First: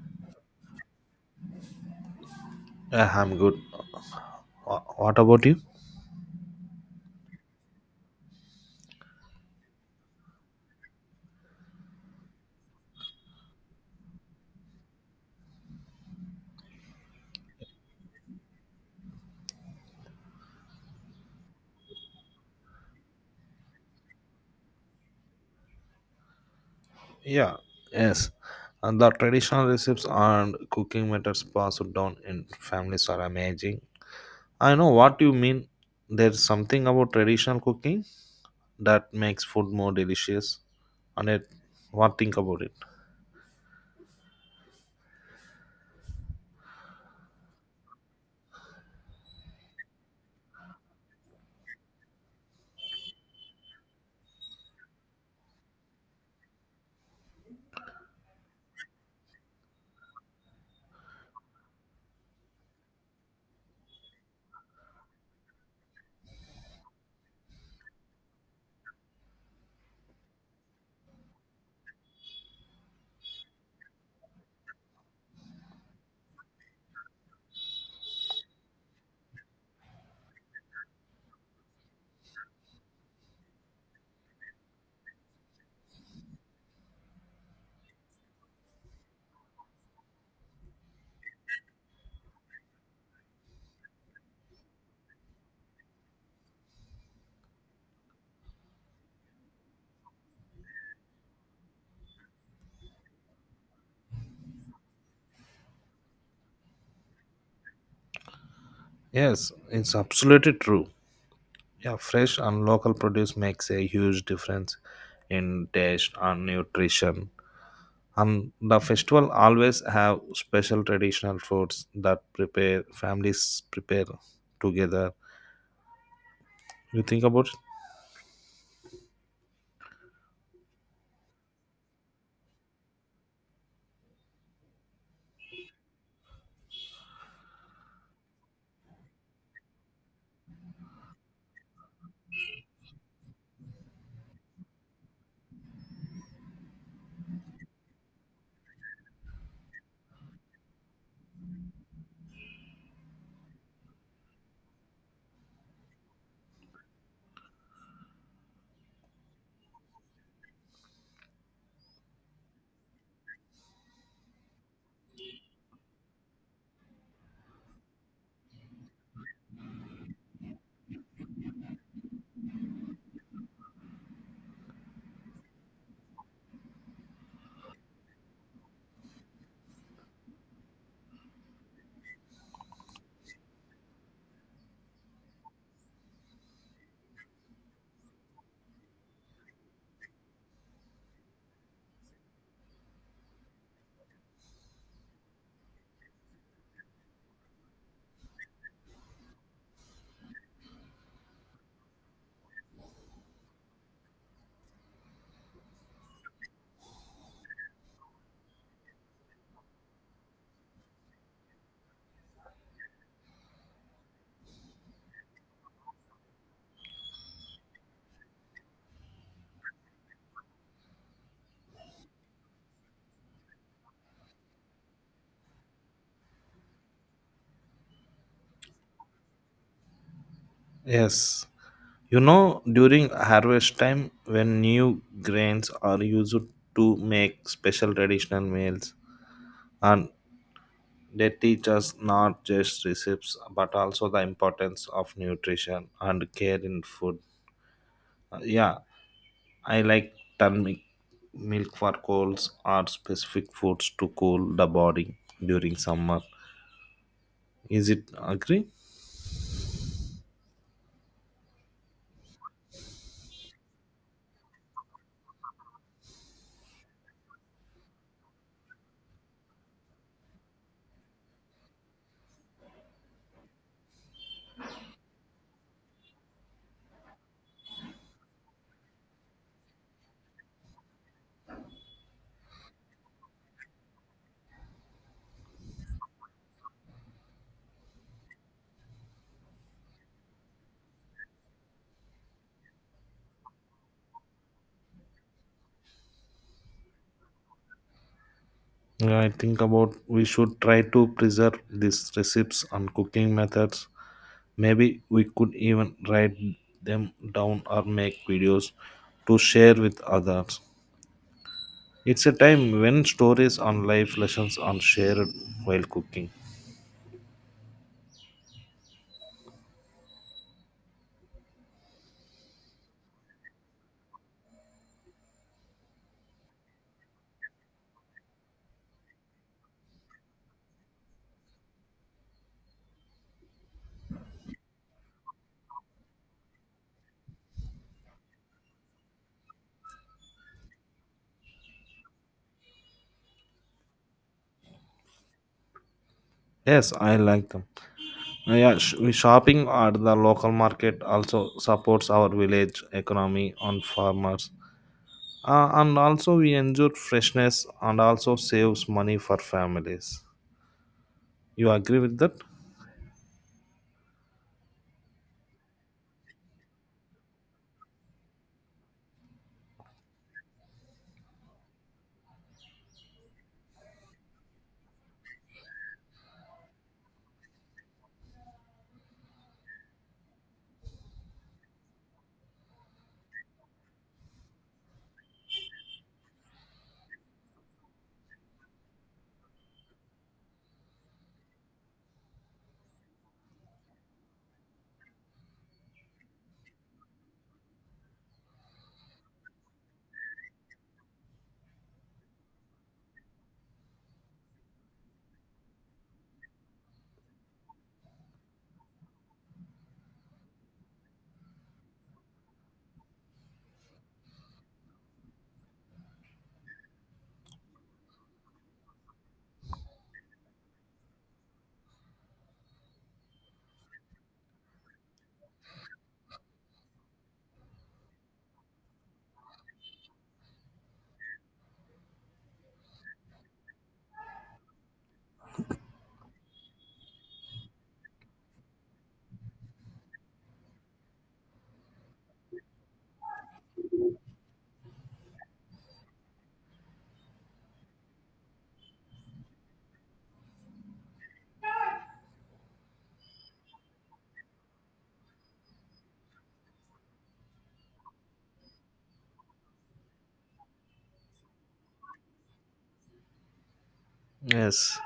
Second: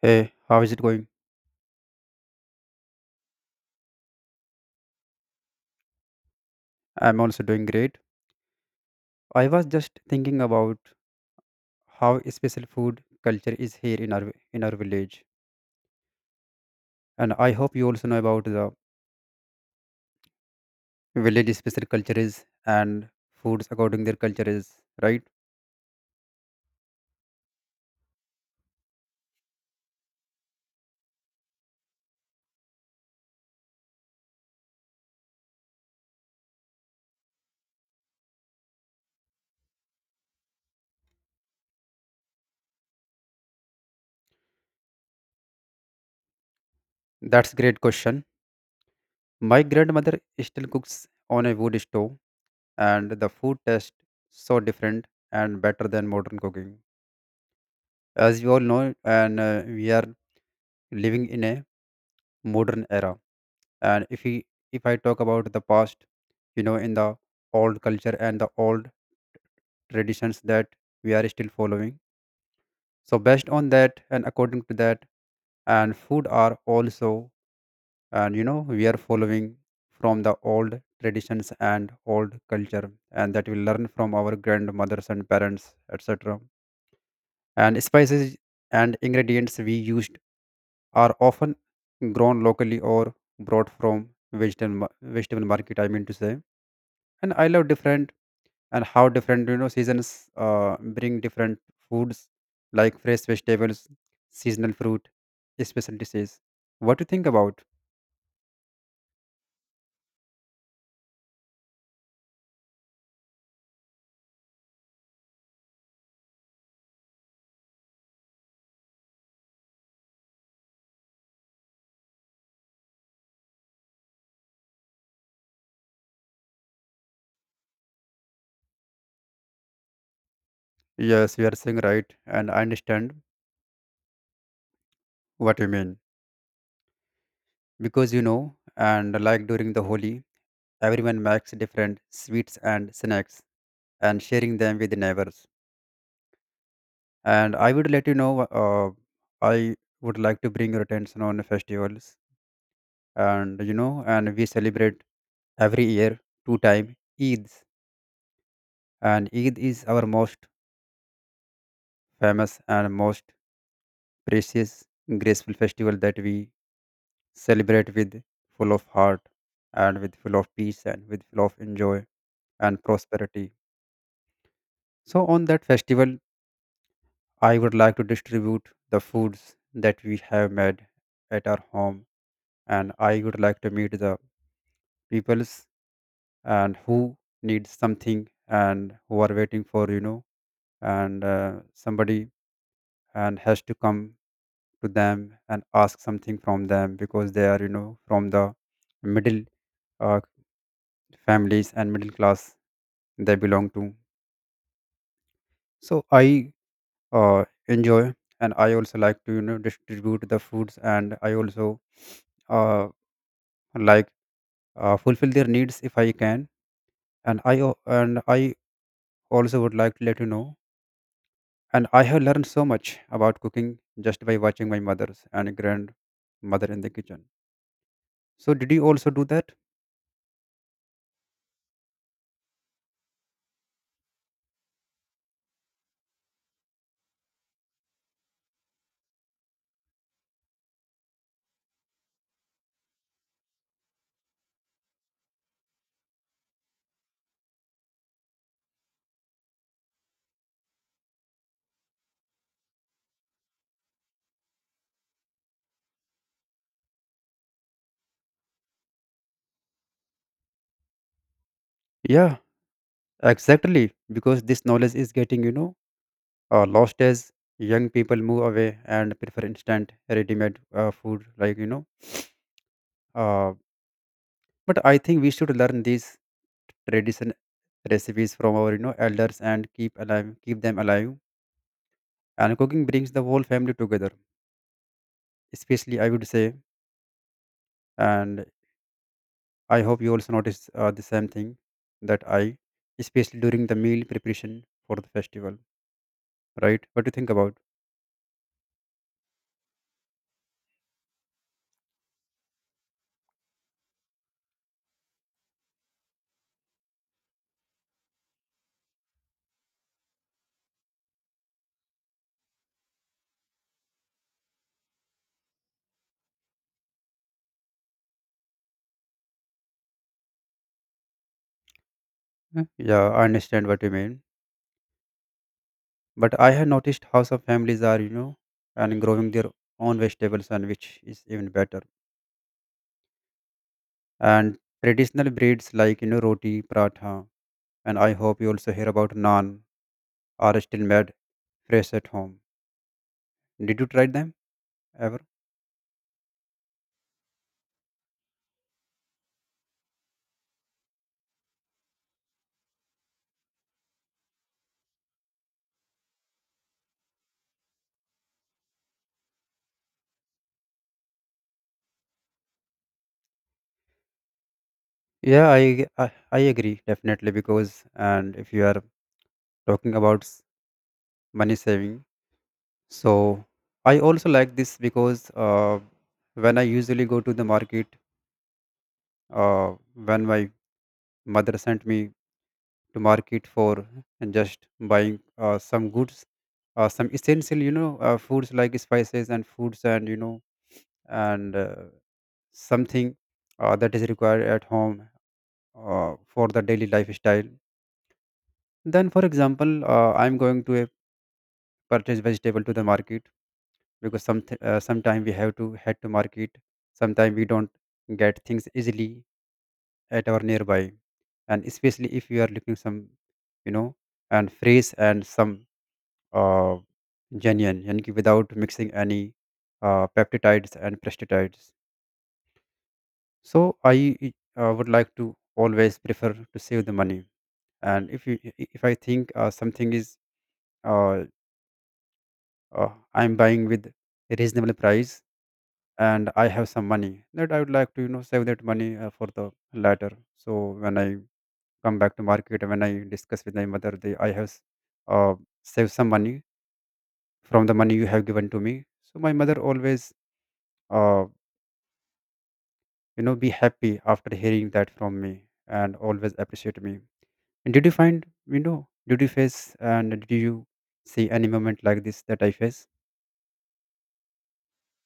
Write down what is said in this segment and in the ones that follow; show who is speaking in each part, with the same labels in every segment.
Speaker 1: Hey, how is it going?
Speaker 2: Yeah, I'm good. What about you?
Speaker 1: I'm also doing great. I was just thinking about how special food culture is here in our village, and I hope you also know about the village special cultures and foods according their cultures, right?
Speaker 2: Yeah, yes. And the traditional recipes and cooking methods passed down in families are amazing. I know what you mean. There's something about traditional cooking that makes food more delicious. And it, what think about it?
Speaker 1: That's great question. My grandmother still cooks on a wood stove, and the food tastes so different and better than modern cooking. As you all know, and we are living in a modern era, and if I talk about the past, in the old culture and the old traditions that we are still following, so based on that and according to that, and food are also, and we are following from the old traditions and old culture, and that we learn from our grandmothers and parents etc, and spices and ingredients we used are often grown locally or brought from vegetable market, I mean to say. And I love different, and how different, seasons bring different foods like fresh vegetables, seasonal fruit, special dishes. What do you think about?
Speaker 2: Yes, it's absolutely true. Yeah, fresh and local produce makes a huge difference in taste and nutrition. And the festival always have special traditional foods that prepare families prepare together. You think about it?
Speaker 1: Yes, you are saying right, and I understand what you mean, because and like during the holi, everyone makes different sweets and snacks and sharing them with the neighbors. And I would let you know, uh, I would like to bring your attention on the festivals. And and we celebrate every year two time Eids, and Eid is our most famous and most precious, graceful festival that we celebrate with full of heart and with full of peace and with full of enjoy and prosperity. So on that festival, I would like to distribute the foods that we have made at our home, and I would like to meet the peoples and who needs something and who are waiting, for and somebody and has to come to them and ask something from them, because they are, from the middle uh, families and middle class they belong to. So I enjoy, and I also like to, distribute the foods, and I also uh, like fulfill their needs if I can. And and I also would like to let you know, and I have learned so much about cooking just by watching my mother's and grandmother in the kitchen. So did you also do that?
Speaker 2: Yes, you know, during harvest time when new grains are used to make special traditional meals, and they teach us not just recipes but also the importance of nutrition and care in food. Yeah, I like turmeric milk for colds or specific foods to cool the body during summer. Is it agree?
Speaker 1: Yeah, exactly. Because this knowledge is getting, lost as young people move away and prefer instant ready-made food, Uh, but I think we should learn these tradition recipes from our, elders and keep alive, keep them alive. And cooking brings the whole family together. Especially, I would say, and I hope you also notice the same thing that I, especially during the meal preparation for the festival, right? What do you think about?
Speaker 2: Yeah, I think about we should try to preserve these recipes and cooking methods. Maybe we could even write them down or make videos to share with others. It's a time when stories on life lessons are shared while cooking.
Speaker 1: Yeah, I understand what you mean. But I have noticed how some families are, and growing their own vegetables, and which is even better. And traditional breeds like, roti, paratha, and I hope you also hear about naan, are still made fresh at home. Did you try them ever?
Speaker 2: Yes, I like them. We shopping at the local market also supports our village economy on farmers, and also we enjoy freshness and also saves money for families. You agree with that?
Speaker 1: Yeah, I, I agree definitely, because and if you are talking about money saving, so I also like this because when I usually go to the market, when my mother sent me to market for just buying some goods, some essential, foods like spices and foods, and and uh, something that is required at home for the daily lifestyle. Then for example, I'm going to purchase vegetable to the market, because sometime we have to head to market, sometime we don't get things easily at our nearby. And especially if you are looking some, you know and fresh and some uh, genuine, and without mixing any peptides and pesticides. So I would like to always prefer to save the money. And if I think something is, uh, uh, I'm buying with a reasonable price, and I have some money, that I would like to, save that money for the later. So when I come back to market, when I discuss with my mother, they I have uh, saved some money from the money you have given to me. So my mother always, uh, be happy after hearing that from me and always appreciate me. And did you find, you know did you face, and did you see any moment like this that I face?
Speaker 2: Yes,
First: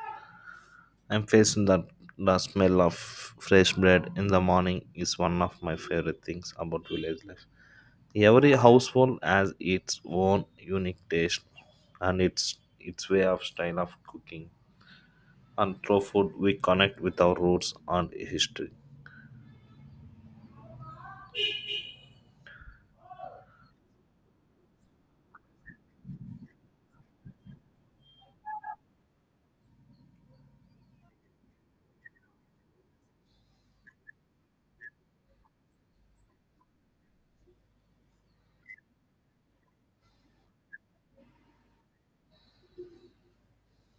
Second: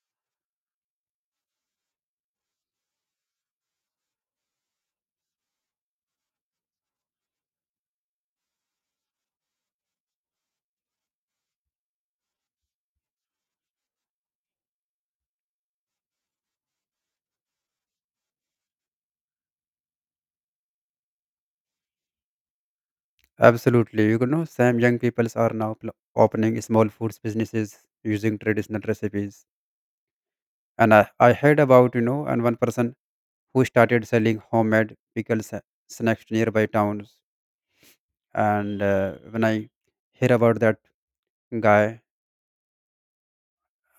Speaker 2: I'm facing that. The smell of fresh bread in the morning is one of my favorite things about village life. Every household has its own unique taste and its way of style of cooking. And through food we connect with our roots and history.
Speaker 1: Absolutely. Some young peoples are now opening small foods businesses using traditional recipes. And I heard about, and one person who started selling homemade pickles, snacks to nearby towns. And when I hear about that guy,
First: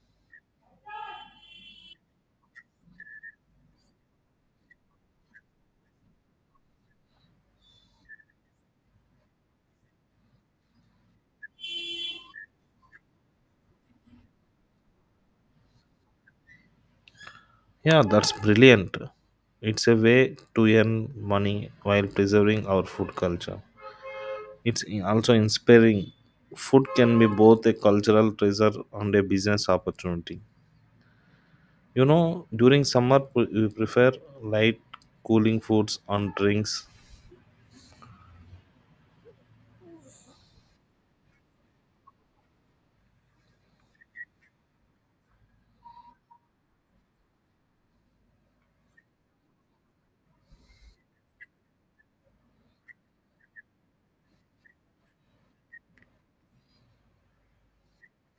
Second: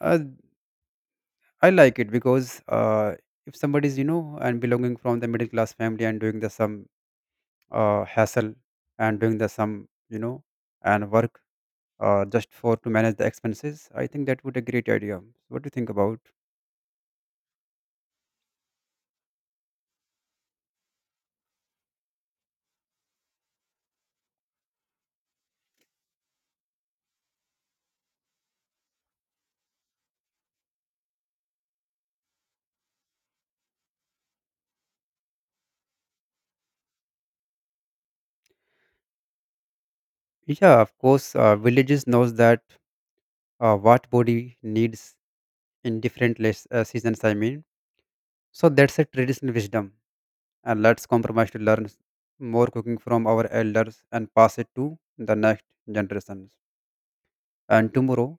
Speaker 1: uh, I like it, because if somebody's, and belonging from the middle class family and doing the some hassle and doing the some, you know and work just for to manage the expenses, I think that would a great idea. What do you think about?
Speaker 2: Yeah, that's brilliant. It's a way to earn money while preserving our food culture. Also inspiring. Food can be both a cultural treasure and a business opportunity. You know, during summer, we prefer light, cooling foods and drinks.
Speaker 1: Yeah, of course. Villages knows that what body needs in different less, seasons, I mean. So that's a traditional wisdom, and let's compromise to learn more cooking from our elders and pass it to the next generations. And tomorrow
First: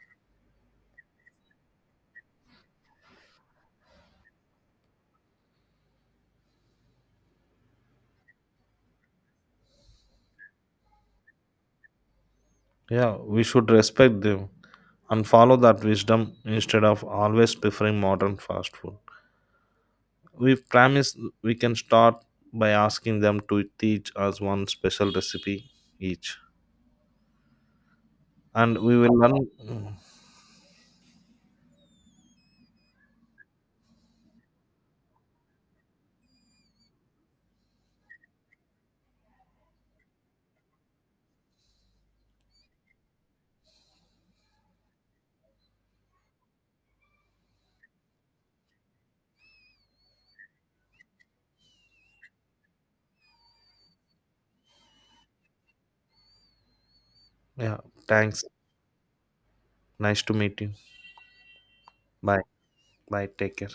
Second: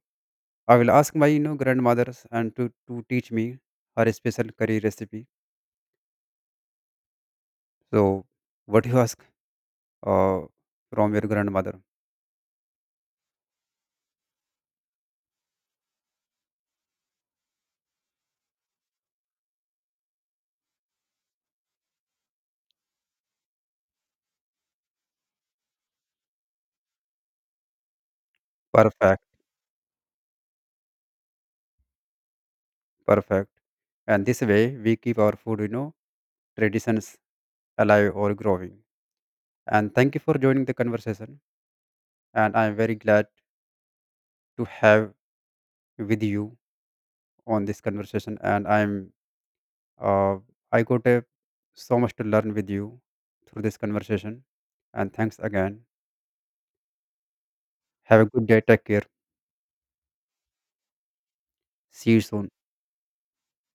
Speaker 1: I will ask my, grandmothers and to teach me her special curry recipe. So, what you ask uh, from your grandmother?
Speaker 2: Yeah, we should respect them and follow that wisdom instead of always preferring modern fast food. We promise we can start by asking them to teach us one special recipe each, and we will
Speaker 1: Perfect,
Speaker 2: learn.
Speaker 1: perfect. And this way, we keep our food, traditions alive or growing. And thank you for joining the conversation. And I am very glad to have with you on this conversation. And I'm, uh, I got a, so much to learn with you through this conversation. And thanks again.
Speaker 2: Yeah,
Speaker 1: Have a
Speaker 2: thanks.
Speaker 1: good day. Take care.
Speaker 2: Nice to meet you.
Speaker 1: See you
Speaker 2: Bye.
Speaker 1: soon.
Speaker 2: Bye. Take care.